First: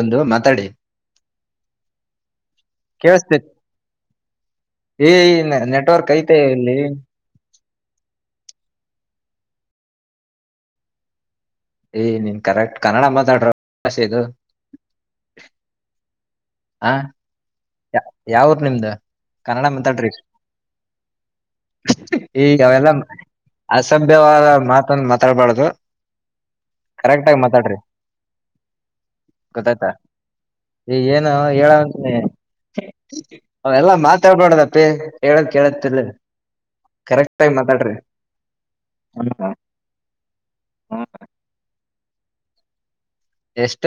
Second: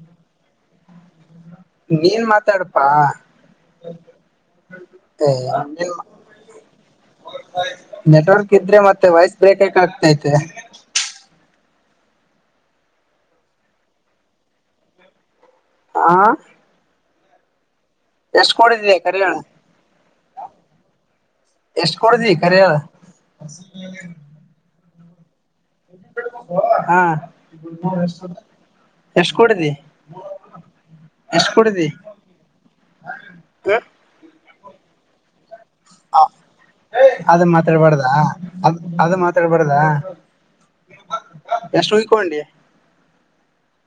ಒಂದು ಮಾತಾಡಿ ನೀನ್ ಮಾತಾಡ್ಪಾ ಏ ಈ ನೆಟ್ವರ್ಕ್ ಐತೆ ಇಲ್ಲಿ ನೆಟ್ವರ್ಕ್ ಇದ್ರೆ ಮತ್ತೆ ವಯಸ್ ಬ್ರೇಕಕ್ ಆಗ್ತೈತೆ ಏ್ ನೀನ್ ಕರೆಕ್ಟ್ ಕನ್ನಡ ಮಾತಾಡ್ರ ಭಾಷೆ ಇದು ಆಾ ಯಾವರು ನಿಮ್ದ ಕೊಡಿದೀಯ ಕರಿ ಹೇಳ ಕನ್ನಡ ಮಾತಾಡ್ರಿ ಎಷ್ಟ್ ಕೊಡಿದಿ ಕರಿ ಈಗ ಹೇಳ ಅವೆಲ್ಲ ಅಸಭ್ಯವಾದ ಮಾತ್ರ ಆರಬಾರ್ದ ಹಾ ಎಷ್ಟ್ ಕೊಡಿದಿ ಗೊತ್ತಾಯ್ತಾ ಏನು ಎಷ್ಟ್ ಹೇಳ ಕೊಡಿದಿ ಅವೆಲ್ಲಾ ಮಾತಾಡ್ ಬೇಡದಪ್ಪಿ ಹೇಳದ ಕೇಳತಿಲ ಅದ ಮಾತಾಡ್ಬಾರ್ದಾ ಅದ್ ಅದು ಹ್ಮ ಮಾತಾಡ್ಬಾರ್ದಾ ಎಷ್ಟು ಊಯಿಕೊಂಡಿ ಎಷ್ಟ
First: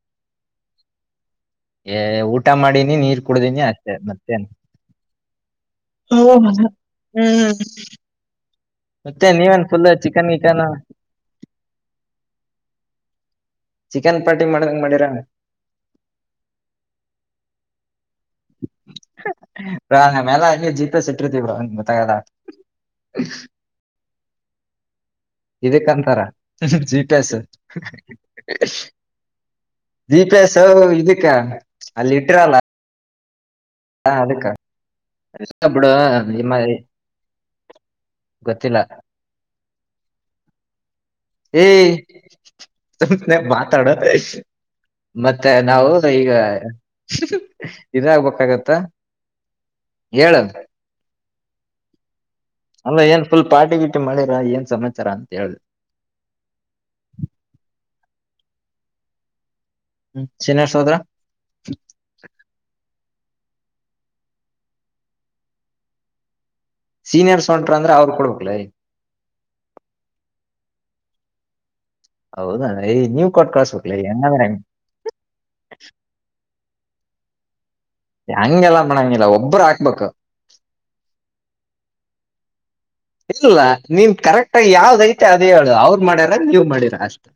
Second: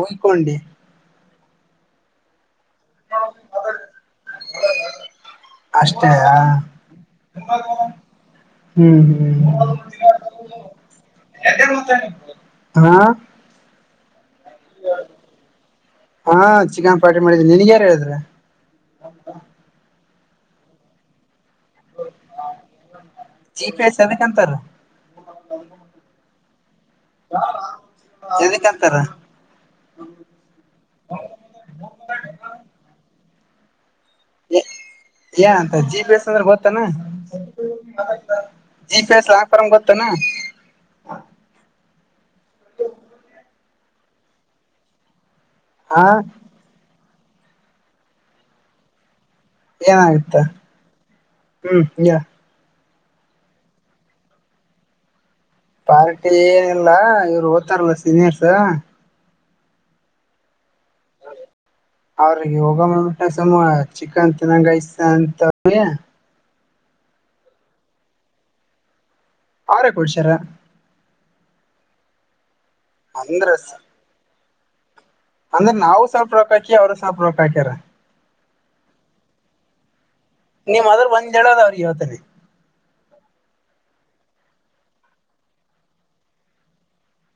ಹುಯ್ಕೊಂಡಿ ಊಟ ಮಾಡಿನಿ ನೀರ್ ಕುಡ್ದನಿ ಅಷ್ಟೆ ಮತ್ತೇನ್ ಅಷ್ಟೇ ಓ ಹ್ಮ್ ಹ್ಮ್ ಮತ್ತೆ ನೀವೇನ್ ಹ್ಮ್ ಫುಲ್ ಚಿಕನ್ ಗಿಕನ್ [unintelligible] ಚಿಕನ್ ಪಾರ್ಟಿ ಮಾಡ್ದಂಗ ಮಾಡಿರ ಹಾ ಚಿಕನ್ ಪಾರ್ಟಿ ಮಾಡಿದ್ದೀನಿ ನಿನ್ಗ್ ಯಾರು ಹೇಳಿದ್ರ [inaudible] ಆ ಮೇಲೆ ಇನ್ನ ಜಿ ಪಿ ಎಸ್ ಇಟ್ಟಿರ್ತೀವ್ರ ಗೊತ್ತಾಗಲ್ಲ ಜಿ ಪಿ ಎಸ್ ಎದಕ್ಕಂತಾರ ಇದಕ್ಕಂತಾರ ಜಿ ಪಿ ಎಸ್ ಎದಕ್ಕಂತಾರ ಜಿಪಿಎಸ್ ಇದಕ್ಕ ಅಲ್ಲಿ ಇಟ್ಟ್ರಲ್ಲ ಏ ಅಂತ ಬಿಡು ಜಿ ಪಿ ಎಸ್ ಅಂದ್ರೆ ನಿಮ್ಮ ಗೊತ್ತಾನ ಗೊತ್ತಿಲ್ಲ ಜಿ ಪಿಸ್ ಲಾಂಗ್ ಫಾರ್ಮ್ ಗೊತ್ತೇನು ಏ ಮಾತಾಡೋ ಮತ್ತ ಮತ್ತೆ ನಾವು ಹಾ ಈಗ ಇದಾಗಬೇಕಾಗತ್ತಾ ಏನಾಗತ್ತ ಹ್ಮ್ ಹೇಳ ಅಲ್ಲ ಏನ್ ಫುಲ್ ಪಾಟಿ ಗಿಟಿ ಮಾಡಿರಾ ಏನ್ ಸಮಾಚಾರ ಅ ಪಾರ್ಟಿ ಏನಲ್ಲಾ ಇವ್ರು ಓ್ತಾರಲ್ಲ ಸೀನಿಯರ್ಸ್ [unintelligible] ಅವ್ರಿಗೆ ಹೋಗ ಚಿಕನ್ ತಿನ್ನ ಗಾಯಸ್ ಅಂತ ಸೀನಿಯರ್ಸ್ ಹೊಂಟ್ರ ಅಂದ್ರ ಅವ್ರರು ಕೊಡ್ಬೇಕಕ್ಲೈ ಅವ್ರೆ ಕೊಡ್ಸಾರ ಹೌದ ನೀವ್ ಅಂದ್ರ ಕೊಟ್ಟು ಕಳ್ಸ್ಬೇಕಲೆ ಹೆಂಗದ್ರೆ ಅಂದ್ರೆ ನಾವು ಸ್ವಲ್ಪ ರೊಕ್ಕ ಹಾಕಿ ಅವ್ರು ಸ್ವಲ್ಪ ರೊಕ್ಕ ಹಕ್ಯಾರ ಹೆಂಗೆಲ್ಲ ಮಾಡಗಿಲ್ಲ ಒಬ್ಬರು ಹಾಕ್ಬೇಕು ನಿಮ್ ಅದ್ರ ಒಂದ್ಡದ ಅವ್ರ ಇವತ್ತನ [unintelligible] ಇಲ್ಲ ನಿಮ ಕರೆಕ್ಟ್ ಆಗಿ ಯಾವ್ದಐತಿ ಅದ ಹೇಳು ಅವ್ರ ಮಾಡ್ಯಾರ ನೀವ್ ಮಾಡಿರ ಅಷ್ಟು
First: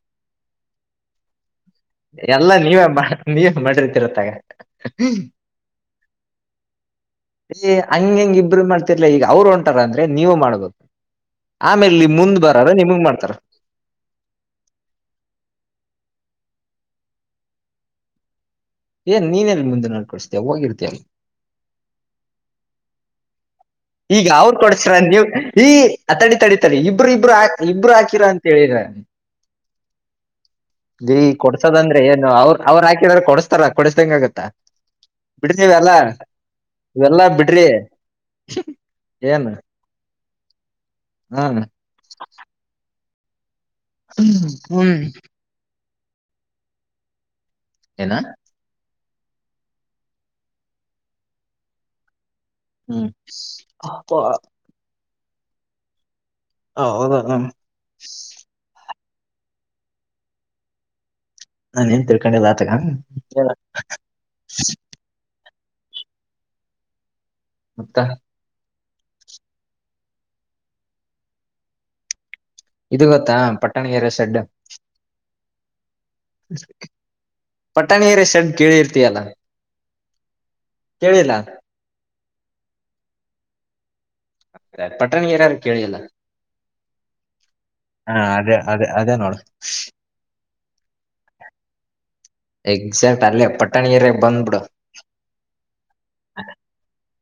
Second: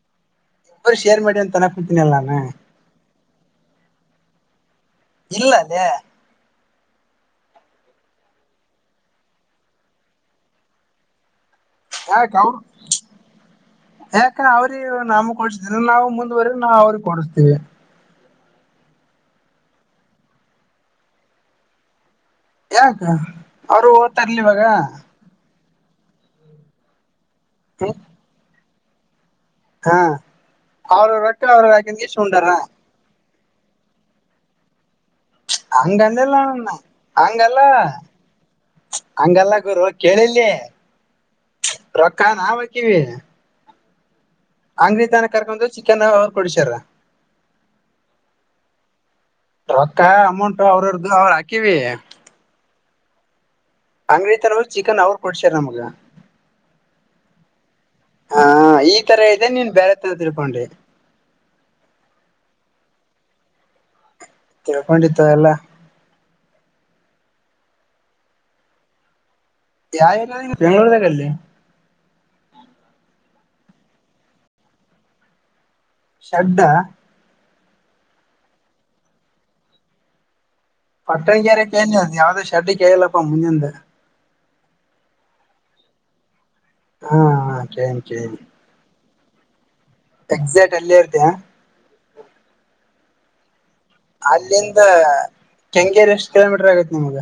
ಇಬ್ಬರು ಶೇರ್ ಮಾಡಿ ಅಂತನ ಕುತೀನಿಲ್ಲ ನಾನು ನೀ ಮಾಡ್ರಿತಿರತ್ತಾಗ ಇಲ್ಲ ಅದೇ ಏ ಹಂಗ ಹೆಂಗ ಇಬರು ಮಾಡ್ತಿರ್ಲ ಈಗ ಅವ್ರು ಹೊಂಟಾರ ಅಂದ್ರೆ ನೀವು ಮಾಡ್ಬ [inaudible] ಯಾಕ ಅವರು ಯಾಕ ಅವ್ರೀ ನಮಿಗೆ ಕೊಡಿಸಿದ್ರು ನಾವು ಮುಂದುವರೆ ನಾವ್ ಅವ್ರಿಗೆ ಕೊಡಿಸ್ತೀವಿ ಏ ನೀನೆ ಎಲ್ಲಿ ಮುಂದಿನ ವಾರ ಕೋಡ್ಸ್ತ್ಯ ಹೋಗಿರ್ತ ಯಾಕ. ಅವರು ಈಗ ಓದ್ತಾರ್ಲಿ ಅವ್ರ ಇವಾಗ ಕೊಡ್ಸ್ರ ನೀವ್ ಈ ಅ ತಡಿ ತಡಿ ಇಬ್ರು ಇಬ್ರುಕ್ ಇಬ್ರು ಹಾಕಿರ ಅಂತ ಹೇಳಿದ್ರ ಹ ಅವ್ರ ಲೆ ರೊಕ್ಕ ಅವ್ರ ಕೊಡ್ಸದಂದ್ರೆ ಹಾಕಂದ ಇಷ್ಟ ಏನು ಉಂಟಾರ ಅವ್ರ ಅವ್ರು ಹಾಕಿದ್ರ ಕೊಡ್ಸ ಕೊಡಿಸ್ದಂಗ ಆಗತ್ತಾ [unintelligible] ಹಂಗಲ್ಲ ಬಿಡ್ರಿ ಏನ್ ಹಂಗಲ್ಲ ಗುರು ಕೇಳಿಲ್ಲ ಹ್ಮ್ ರೊಕ್ಕ ನಾವ ಹಾಕಿದೀವಿ ಹ್ಮ್ ಅಂಗಡಿ ತಾನ ಕರ್ಕೊಂಡ ಚಿಕ್ಕನ್ ಅವರು ಕೊಡಶಾರ ಏನು ರಕ್ಕ ಅಮೌಂಟ್ ಅವರದ್ದು ಅವ್ರ ಹಾಕಿವಿ ಹ್ಮ ಆಂಗ್ರಿತರೋರ್ ಚಿಕನ್ ಅವ್ರ ಕೊಡ್ಸ್ಯಾರ್ ನಮುಗ. ಹೌದಾನೂ ಈ ತರ ಇದೆ ನೀನ್ ಬ್ಯಾರೆ ತರ ತಿಳ್ಕೊಂಡಿ. ನಾನ್ ಎನ್ ತಿಳ್ಕೊಂಡಿಲ್ಲ ಆತಗ ತಿಳ್ಕೊಂಡಿತೋ ಎಲ್ಲಾ. ಮತ್ತ. ಯಾ ಏರಿಯ ಬೆಂಗಳೂರಗಲ್ಲಿ. ಇದು ಗೊತ್ತಾ ಪಟ್ಟಣಗೆರೆ ಸೆಡ್. ಶೆಡ್ಡಾ. ಪಟ್ಟಣಗೆರೆ ಶೆಡ್ಡ ಕೇಳ ಇರ್ತಿಯಲ್ಲ. ಪಟ್ಟಣಗೆರೆ ಕೇಳಿನಿ ಅದು ಯಾವದೋ ಶೆಡ್ಡ ಕೇಳಿಲ್ಲಪಾ ಮುಂದಿದ. ಅಂದ್ರೆ ಪಟ್ಟಣಗೆರೆರಾ ಕೇಳಿ ಇಲ್ಲ. ಹಾ ಕೇಳಿನಿ ಹಾ ಕೇಳಿನಿ ಅದೇ ಅದೇ ಅದೇ ನೋಡ. ಎಕ್ಸಾಕ್ಟ್ ಅಲ್ಲೆ ಇರ್ತೀಯ. ಎಕ್ಸಾಕ್ಟ್ ಅಲ್ಲೆ ಪಟ್ ಅಲ್ಲಿಂದ ಕೆಂಗೇರಿ ಎಷ್ಟ್ ಕಿಲೋಮೀಟರ್ ಆಗತ್ತ ನಿಮ್ಗ.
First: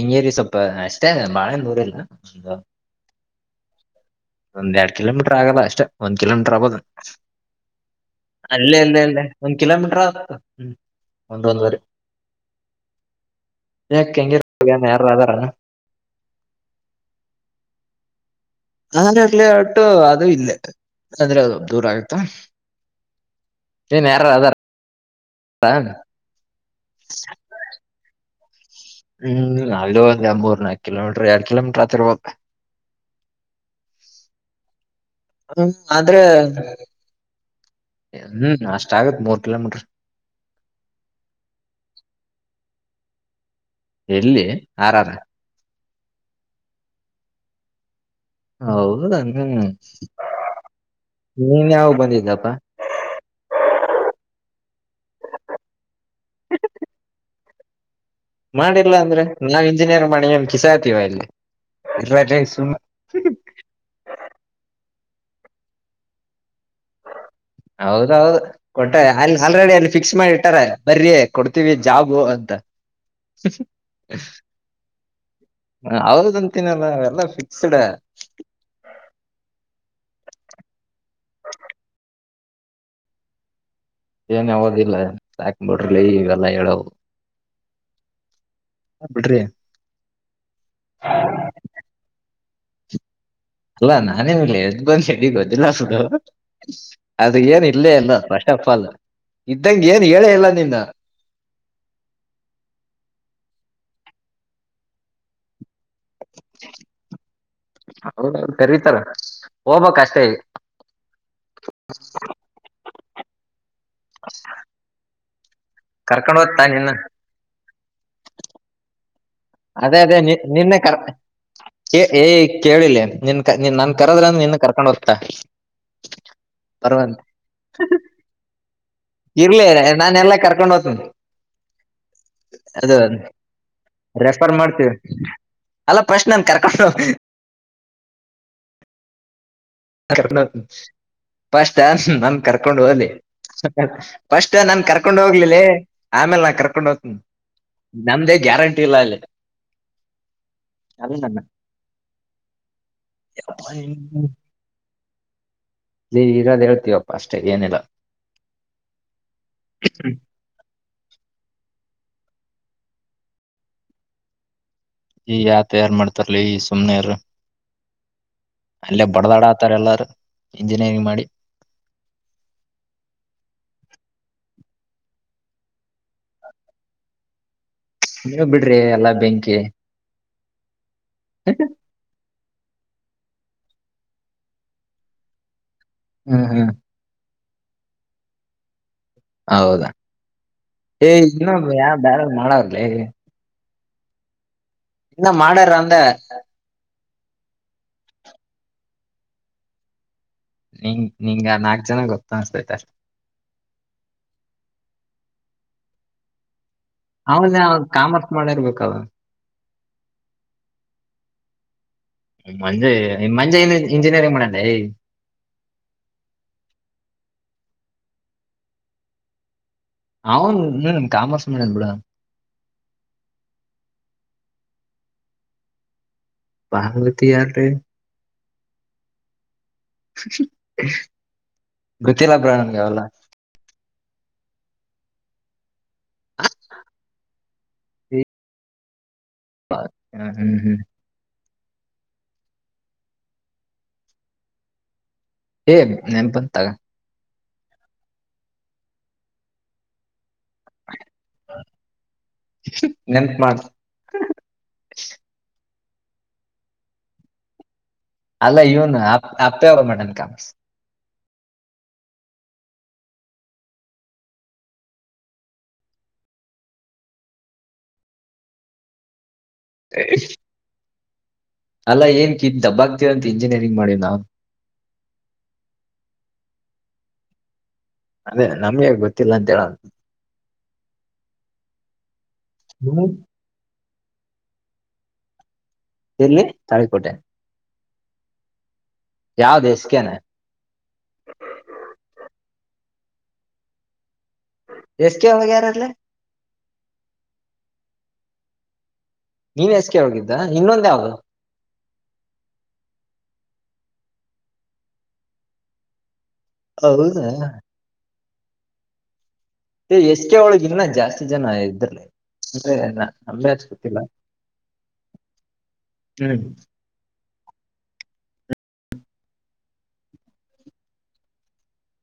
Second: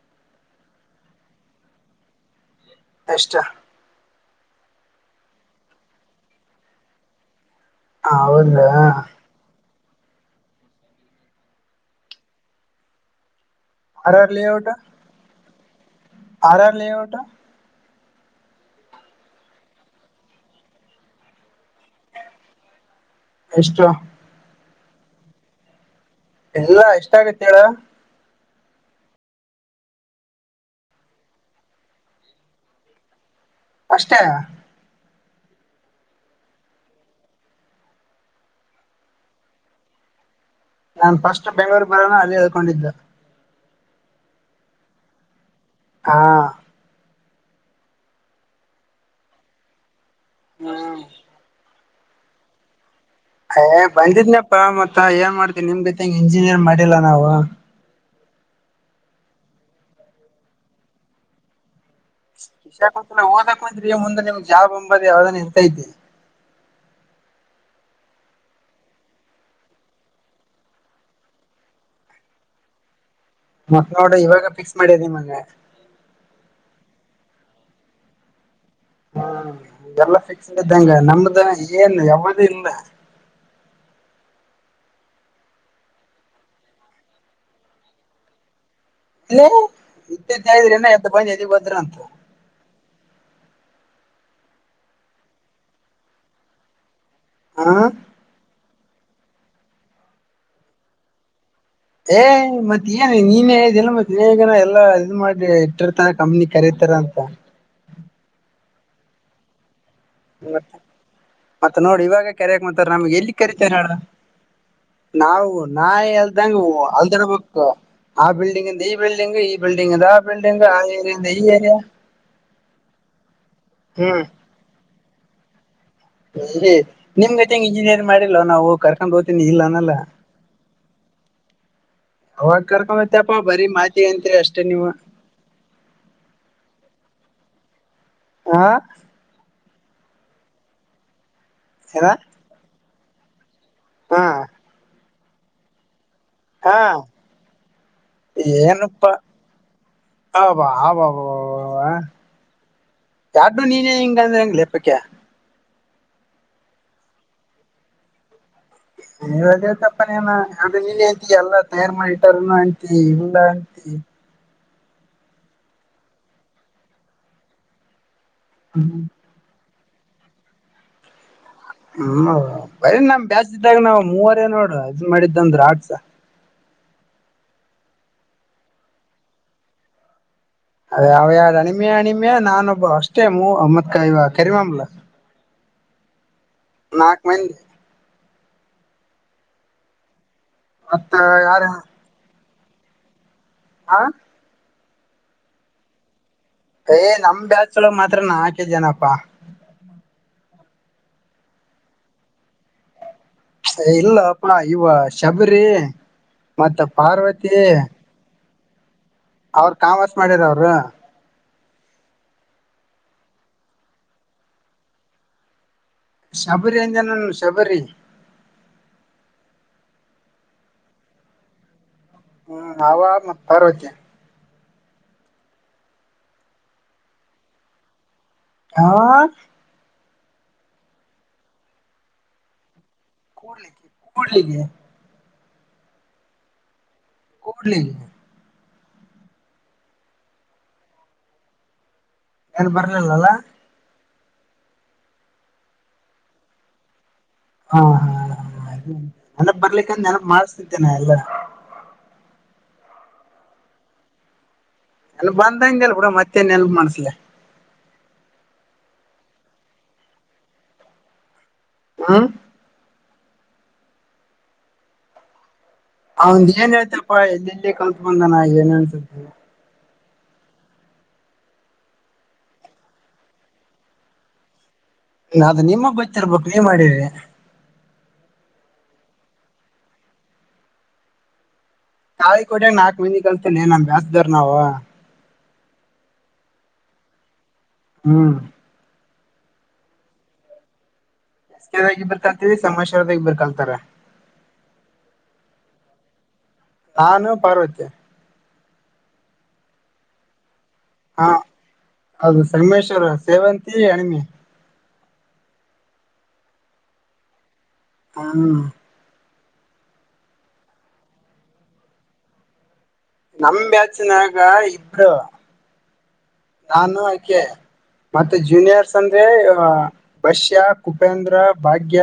ಕೆಂಗೇರಿ ಸ್ವಲ್ಪ ಅಷ್ಟೇ ಬಾಳ ಎನ್ ದೂರಿಲ್ಲ ಒಂದ ಎಷ್ಟಾ. ಒಂದ್ ಎರಡ್ ಕಿಲೋಮೀಟ್ರ ಆಗಲ್ಲ ಅಷ್ಟೇ ಒಂದ್ ಕಿಲೋಮೀಟರ್ ಆಬೊದ. ಹೌದಾ ಅಲ್ಲೆಲ್ಲೆಲ್ಲೆ ಕುಂತ. ಕಲೋಮೀಟರ ಅದ ಅದು ಹ್ಮ್ ಒಂದು ಒಂದುವರಿ ಏ ಆರ್ ಆರ್ ಕೆಂಗೇರ ಲೇಔಟ್ ಅಲ್ ಎನ್ ಯಾರ ಅದರನ. R R layout. R R layout ಅದು ಇಲ್ಲೆ ಅಂದ್ರ ದೂರ ಆಗತ್ತಾ ಎಷ್ಟು ಏನ್ ಯಾರ ಅದಾರ. ತಾಂಗ್. ಇಲ್ಲಾ ಇಸ್ಟ ಬಿತ್ಯರ. ಹ್ಮ್ ಅಲ್ಲೂ ಒಂದು ಮೂರ್ ನಾಕ್ ಕಿಲೋಮೀಟರ್ ಎರಡು ಕಿಲೋಮೀಟರ್ ಆತಿರ್ಬೇಕ್. ಅಷ್ಟೆ ಯಾ. ಅದುನ್ ಆದ್ರೆ ಏ ಹ್ಮ್ ಅಷ್ಟ ಆಗತ್ ಮೂರ್ ಕಿಲೋಮೀಟರ್. ನಾನ್ ಫಸ್ಟ್ ಬೆಂಗ್ಳೂರ್ ಬರನ ಅಲ್ಲೆ ಈಳ್ಕೊಂಡಿದ್ದ. ಎಲ್ಲಿ ಆರಾರ. ಹಾ ಹೌದನ. ಹ್ಮ ಬಂದಿದನಪ್ಪ. ಏ ಬಂದಿದ್ನಪ್ಪ ಮತ್ತ ಏನ್ ಮಾಡ್ತಿ ನಿಮ್ ಗತೆ ಇಂಜಿನಿಯರ್ ಮಾಡಿಲ್ಲ ನಾವು. ಮಾಡಿಲ್ಲಾ ಅಂದ್ರೆ ನಾವ್ ಇಂಜಿನಿಯರ್ ಮಾಡಿ ಕಿಸ್ಯತಿವ ಇಲ್ಲಿ. ಇರ್ಲಾರ್ದೆ ಸುಮ್ [unintelligible] ಓದಕ್ ಕುಂತ್ರಿ ಮುಂದ ನಿಮ್ಗ್ ಜಾಬ್ ಅಂಬದ ಯಾವದಾನ ಇರ್ತೈತಿ. ಹ ಹೌದೌದು ಕೊಟ್ಟ ಅಲ್ ಆಲ್ರೆಡಿ ಅಲ್ಲಿ ಫಿಕ್ಸ್ ಮಾಡಿ ಇಟ್ಟಾರ ಬರ್ರಿ ಕೊಡ್ತೀವಿ ಜಾಬು ಅಂತ. ಹ್ ಮತ್ ನೋಡ ಹ್ ಇವಾಗ ಫಿಕ್ಸ್ ಮಾಡ್ಯದ ನಿಮಗ ಹ ಅವರ್ದ ಒಂದ್ ತಿನ್ನಲ್ಲ ಎಲ್ಲ ಫಿಕ್ಸ್ಡ್. ಹ್ಮ್ ಎಲ್ಲ ಫಿಕ್ಸ್ಡ್ ಇದ್ದಂಗ ನಮ್ದ ಏನ್ ಯಾವದೂ ಇಲ್ಲ. [inaudible] ಏನ್ ಯಾವದಿಲ್ಲ ಸಾಕ್ ಬಿಡ್ರಲೆ ಇವೆಲ್ಲ ಹೇಳವು. ಬಿಡ್ರಿ ಏ ಇದ್ದದ ಹೇಳಿದ್ರೇನೋ ಎದ್ದ ಬಂದ ಏದೀಗ್ ವದ್ರಾ ಅಂತ. ಅಲ್ಲಾ ನಾನೇ ಮೇಲೆ ಎದ್ದ್ ಬಂದ್ ಹೆಡಿ ಗೊದಿಲ್ಲಸುದು ಅದು ಏನ್ ಹ ಇಲ್ಲೇ ಇಲ್ಲ ಫಸ್ಟ್ ಆಫ್ ಆಲ್ ಇದ್ದಂಗಗೆ ಏನ್ ಹೇಳೇ ಇಲ್ಲ ನಿನ್ನ ಏ್ ಮತ್ತತ್ ಏನ್ ನೀನ್ ಹೇಳಿದೆಲ್ಲ ಮತ್ ಬೇಗನ ಎಲ್ಲಾ ಇದ ಮಾಡಿ ಇಟ್ಟಿರ್ತ ಕಮ್ಮನಿ ಕರೀತಾರ ಅಂತ ಹೌದ ಕರೀತಾರ ಹೋಗ್ಬಕ್ ಅಷ್ಟ ಮತ್ತೆ ನೋಡಿ ಇವಾಗ ಕೆರೆೆಯಕ್ ಮಂತಾರೆ ನಮ್ಗೆ ಎಲ್ಲಿ ಕೆರೆ ಮ ನ ನಾವು ನಾ ಕರ್ಕೊಂಡ್ ಎಲ್ದಂಗ ಹೋಗ್ತಾ ನಿನ್ನ ಅಲ್ದಡ್ಬೇಕಕ್ ಆ ಬಿಲ್ಡಿಂಗ್ ಅಂದ ಅದೇ ಅದೇ ನಿ ನಿನ್ನೆ ಕರ್ ಏರಿಯಿಂದ ಈ ಏರಿಯಾ ಕೇಳಿಲ್ಲ ನಿನ್ ನೀನ್ ನನ್ ಹ್ಮ್ ಕರೋದ್ರಂದ ನಿನ್ನ ಕರ್ಕೊಂಡ್ ಹೋಗ್ತಾ ನಿಮ್ ಗತ್ತ ಹೆಂಗ ಇಂಜಿನಿಯರ್್ ಮಾಡಿಿಲ್ಲವ ನಾವು ಹೋಗಕರ್ ಇರ್ಲ ನಾನ ಎಲ್ಲ ಕರ್ಕೊಂಡ್ ಹ್ತನೆಿ ಅವಾಗ ಅದ ಕರ್ಕೊಂಡ್ ಹೋಗ್ತಪ್ಪಾ ಬರೀ ಮಾತಿ ಅಂತೀರಿ ರೆಫರ್ ಅಷ್ಟೇ ನೀವು ಮಾಡ್ತೀವಿ ಅಲ್ಲ ಫಸ್ಟ್ ಅಂತ ಕರ್ಕೊಂಡು ಹೋಗಿ ಆ ೊಂಡ ಷ್ಟ ಏನ ನನ್ ಕರ್ಕೊಂಡು ಹೋಗಲಿ ಹ ಪಸ್ಟ್ ನನ್ ಕರ್ಕೊಂಡ್ ಹೋಗ್ಲಿಲ್ಲ ಆಮೇಲೆ ನಾ ಹಾ ಕರ್ಕೊಂಡ್ ಹೋಗ್ತೀನಿ ನಮ್ದೇ ಗ್ಯಾರಂಟಿ ಇಲ್ಲ ಅಲ್ಲಿ ಹಬ ಅ ಬ ಅಲ್ಲ ಬ ನನ್ನ ಬ ಯಾರ್ಡು ನೀನೇ ಹಿಂಗ ಅಂದ್ರೆ ಹೆಂಗ್ ಲೇಪಕ ನೀ ಇರೋದ್ ಹೇಳ್ತೀವಪ್ಪಾ ಅಷ್ಟೇ ಏನಿಲ್ಲ ವ ತಪ್ಪನೇನ ಅ್ರ ನೀನ ಎಲ್ಲ ತಯಾರು ಮಾಡಿ ರಣ ಆಂಟಿ ಇಲ್ಲ ಆಂಟಿ ಈ ಆತ ಯಾರ್ು ಮಾಡ್ತರ್ಲಿ ಈ ಸುಮ್ನೆಾರ ಹ್ಮ್ ಅಲ್ಲೇ ಬಡದಾಡ ಇತಾರೆ ಎಲ್ಲಾರು ಇಂಜಿನಿಯರಿಂಗ್ ಮಾಡಿ ಹ್ಮ ಬರಿ ನಮ್ ಬ್ಯಸ್್ದಾಗ ನಾವ್ ಮೂವರ ನೋಡ್ರ ಅದ್ ಮಾಡಿದ್ದ ಅಂದ್ರ ಆಡ್ಸ ನೀವ ಬಿಡ್ರಿ ಎಲ್ಲಾ ಬೆಂಕಿ ಅದ ಯಾವ ಯಾರ ಅಣಿಮೆಯ ಹಣಿಮೆಯ ನಾನೊಬ್ಬ ಅಷ್ಟೇ ಮೂ ಅಮ್ಮತ್ಕ ಇವ ಕರಿಮಮಲ ಹ್ಮ್ ಹ್ಮ್ ಒಂದ ಹೌದಾ ಏ ಮತ್ತ ಇನ್ನೊ ಯಾರ ಯಾವ ಬ್ಯಾರ ಮಾಡವರ್ಲಿ ಹಾ ಇನ್ನ ಮಾಡರ ಅಂದೆ ಏ್ ನಮ್ ಬ್ಯಾಚ್ಳಗ್ ಮಾತ್ರ ನಾಕ ಜನಪ್ಪಾ ನಿಂಗ ನಿಂಗ ನಾಕ್ ಜನ ಗೊತ್ತ ಅನ್ಸ್ತೈತಷ್ಟ ಇಲ್ಲಪ್ಪ ಇವ ಶಬರಿ ಮತ್ತ ಪಾರ್ವತಿ ಅವನ್ ಅವನ್ ಕಾಮರ್ಸ್ ಮಾಡಿರ್ಬೇಕ ಅವ ಅವರು ಕಾಮಸ್ ಮಾಡಿದರ ಅವರು ಮಂಜೆ ಮಂಜೆ ಇಂಜಿನಿಯರಿಂಗ್ ಮಾಡ ಶಬರಿಯಿಂದ ನ ಶಬರಿ ಅವನು ನನ್ ಕಾಮರ್ಸ್ ಮಾಡಲ್ ಬಿಡ ಹ್ಮ್ ನಾವ ಮತ್ತರವಜ ಬಂಬತಿ ಆಾರ [unintelligible] ಹಾ ಗೊತ್ತಿಲ್ಲ ಬ್ರೋ ನಂಗ್ ಅವೆಲ್ಲ ಕೂಡ್ಲಿಕ್ಕೆ ಕೂಡ್ಲಿಕ್ಕೆ ಹ ಕೂಡ್ಲಿ ಹಾ ಹ್ಮ್ ಹ್ಮ್ ಯಾರು ಬರ್ಲಿಲ್ಲಲ್ಲ ಏ ನೆನ್ಪ್ಗ್ ತಗ ಹಾ ಹಾ ಹಾ ಅದ ನನ ಬರ್ಲಿಕ್ಕಂತ ನೆನಪ ಮಾಡಿಸತಿದ್ದೇನೆ ಎಲ್ಲಾ ನೆನ್ಪು ಮಾಡ. ಅ ಬಂದಂಗಲ್ ಕೂಡ ಮತ್ತೆನ ನೆನಪ ಮಾಡ್ಸಲಿ. ಅಲ್ಲ [unintelligible] ಹಾ ಅವಂದ ಏನ್ ಹೇಳ್ತಪ್ಪಾ ಎಲ್ಲಿ ಎಲ್ಲಿ ಕತ್ ಬಂದಾನ ಏನ್ ಅಸತಿ. [inaudible] ಅಲ್ಲಾ ಏನ್ ಕಿ ದಬ್ಬ ಆ್ತವಂತ ಇಂಜಿನಿಯರಿಂಗ್ ಮಾಡಿನಾ. ಅದು ನಿಮ್ಮಗ್ ಬತ್ತಿರ್ಬೇಕು ನೀವ್ ಮಾಡಿದಿ. ಅದೇ ನಮ್ಗೆ ಗೊತ್ತಿಲ್ಲ ಅಂತ ಹೇಳ. ಕಾಳಿ ಕೊಟ್ಯಾಗ ನಾಕು ಮಂದಿಗೆ ಕಲ್ತಲ್ಲ ನಮ್ ಬ್ಯಾಚ್ ದಾವರ್ ನಾವು. ಎಲ್ಲಿ ತಾಳಿಕೋಟಿ. ಹ್ಮ್ ಯಾವ ದಸಕ್ಯನೆ. ರಸದಾಗಿ ಬರ್ಕಂತರಿ ಸಮಾಚಾರದಾಗಿ ಬರ್ಕೊಂತಾರೆ. ಎಸ್ಕೂ ವರಲ್ಲ. ನಾನು ಪಾರ್ವತ್ಯ. ನೀನ್ ಎಸ್ ಕೆ ಹೋಗಿದ್ದ. ಇನ್ನೊಂದ್ ಯಾವ್ದು ಹಾ ಅದು ಸಂಮೇಶ್ವರ ಸೇವಂತಿ ಹೆಣಮೆ. ಹೌದಾ [unintelligible] ಎಸ್ ಕೆ ಒಳಗ ಇನ ಜಾಸ್ತಿ ಜನ ಇದ್ರಲಿ. ನಮ್ಗೆ ನಮ್ಮ ಅಷ್ಟ್ ಗೊತ್ತಿಲ್ಲ ಬ್ಯಾಚಿನಾಗ ಇಬ್ರು. ಹ್ಮ್ ನಾನು ಆಕೆ ಮತ್ತೆ. ಮ ಜೂನಿಯರ್ಸ್ ಅಂದ್ರೆ ಬಷ್ಯ ಕುಪೇಂದ್ರ ಭಾಗ್ಯ.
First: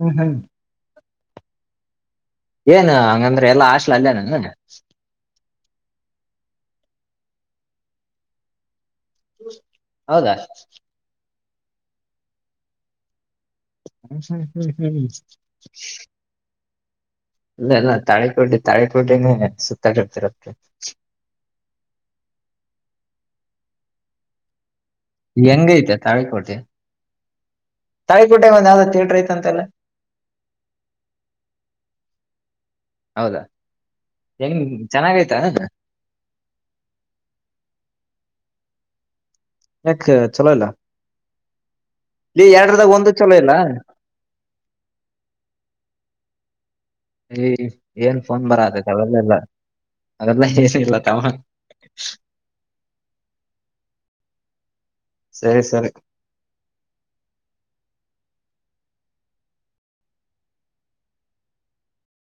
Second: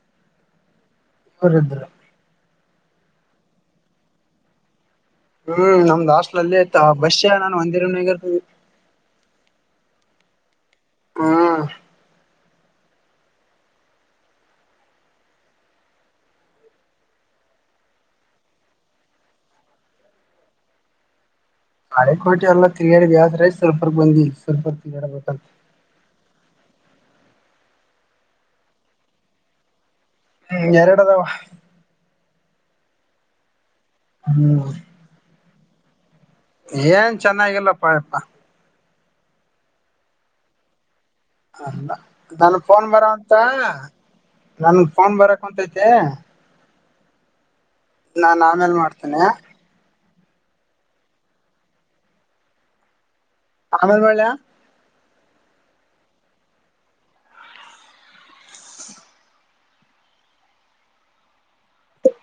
ಹ್ಮ್ ಹ್ಮ್ [unintelligible] ಏನು ಹಂಗಂದ್ರ ಎಲ್ಲಾ ಆಶಲ ಅಲ್ಲೇ ನನ್ ಹ್ಮ್ ನಮ್ದ್ ಹಾಸ್ಟ್ಲ್ ಅಲ್ಲಿ ಆಯತ ಬಸ್ ನಾನು ಒಂದಿರ ಹಗರ್ತಿ. ಹೌದಾ ಹಾ ಹ್ಮ ಹ್ಮ್ ಹ್ಮ್ ಹ್ಮ್ ಇಲ್ಲ ತಾಳೆ ಕೋಟಿ ತಾಳೆ ಕೋಟಿ ಸಾ [unintelligible] ನಾಳೆ ಕೋಟಿ ಅಲ್ಲ ತಿರಿಗಾಡಿ ವ್ಯಾಸ್ರ ಸ್ವಲ್ಪರ್ ಬಂದಿ ಸ್ವಲ್ಪ. ಹೆಂಗೈತೆ ತಾಳ ಕೋಟೇ. ತಾಯಿಕೋಟೆ ಒಂದ ಯಾವ್ದ ತೇಡ್ರಐತಂತೆಲ್ಲ. ಹ್ಮ್ ಎರಡದಾವ. ಹೌದಾ ಹೆಂಗ ಹ್ಮ್ ಚೆನ್ನಾಗಯ್ತಾ. ಏನ್ ಚೆನ್ನಾಗಿಲ್ಲಪ್ಪ ಯಪ್ಪಾ. ಯಾಕ ಚಲೋ ಇಲ್ಲ. ಹ ಇಲ್ಲಿ ನನ್ ಫೋನ್ ಎರಡರದಾಗ ಬರೋ ಒಂದು ಅಂತ. ಚಲೋ ಇಲ್ಲ ನನ್ ಫೋನ್ ಬರಕ್ ಹೊಂತೈತೆ. ಏ ಏನ್ ಫೋನ್ ಆಮೇಲ್ ಬರದ ಮಾಡ್ತೇನೆ ಕಲಲ್ಲೆಲ್ಲ. ಅದೆಲ್ಲ ಏನ ಇಲ್ಲ ತಾವ. ಅಮಲ್ ಮಾಡಳಯಾ. ಸರಿ ಸರಿ.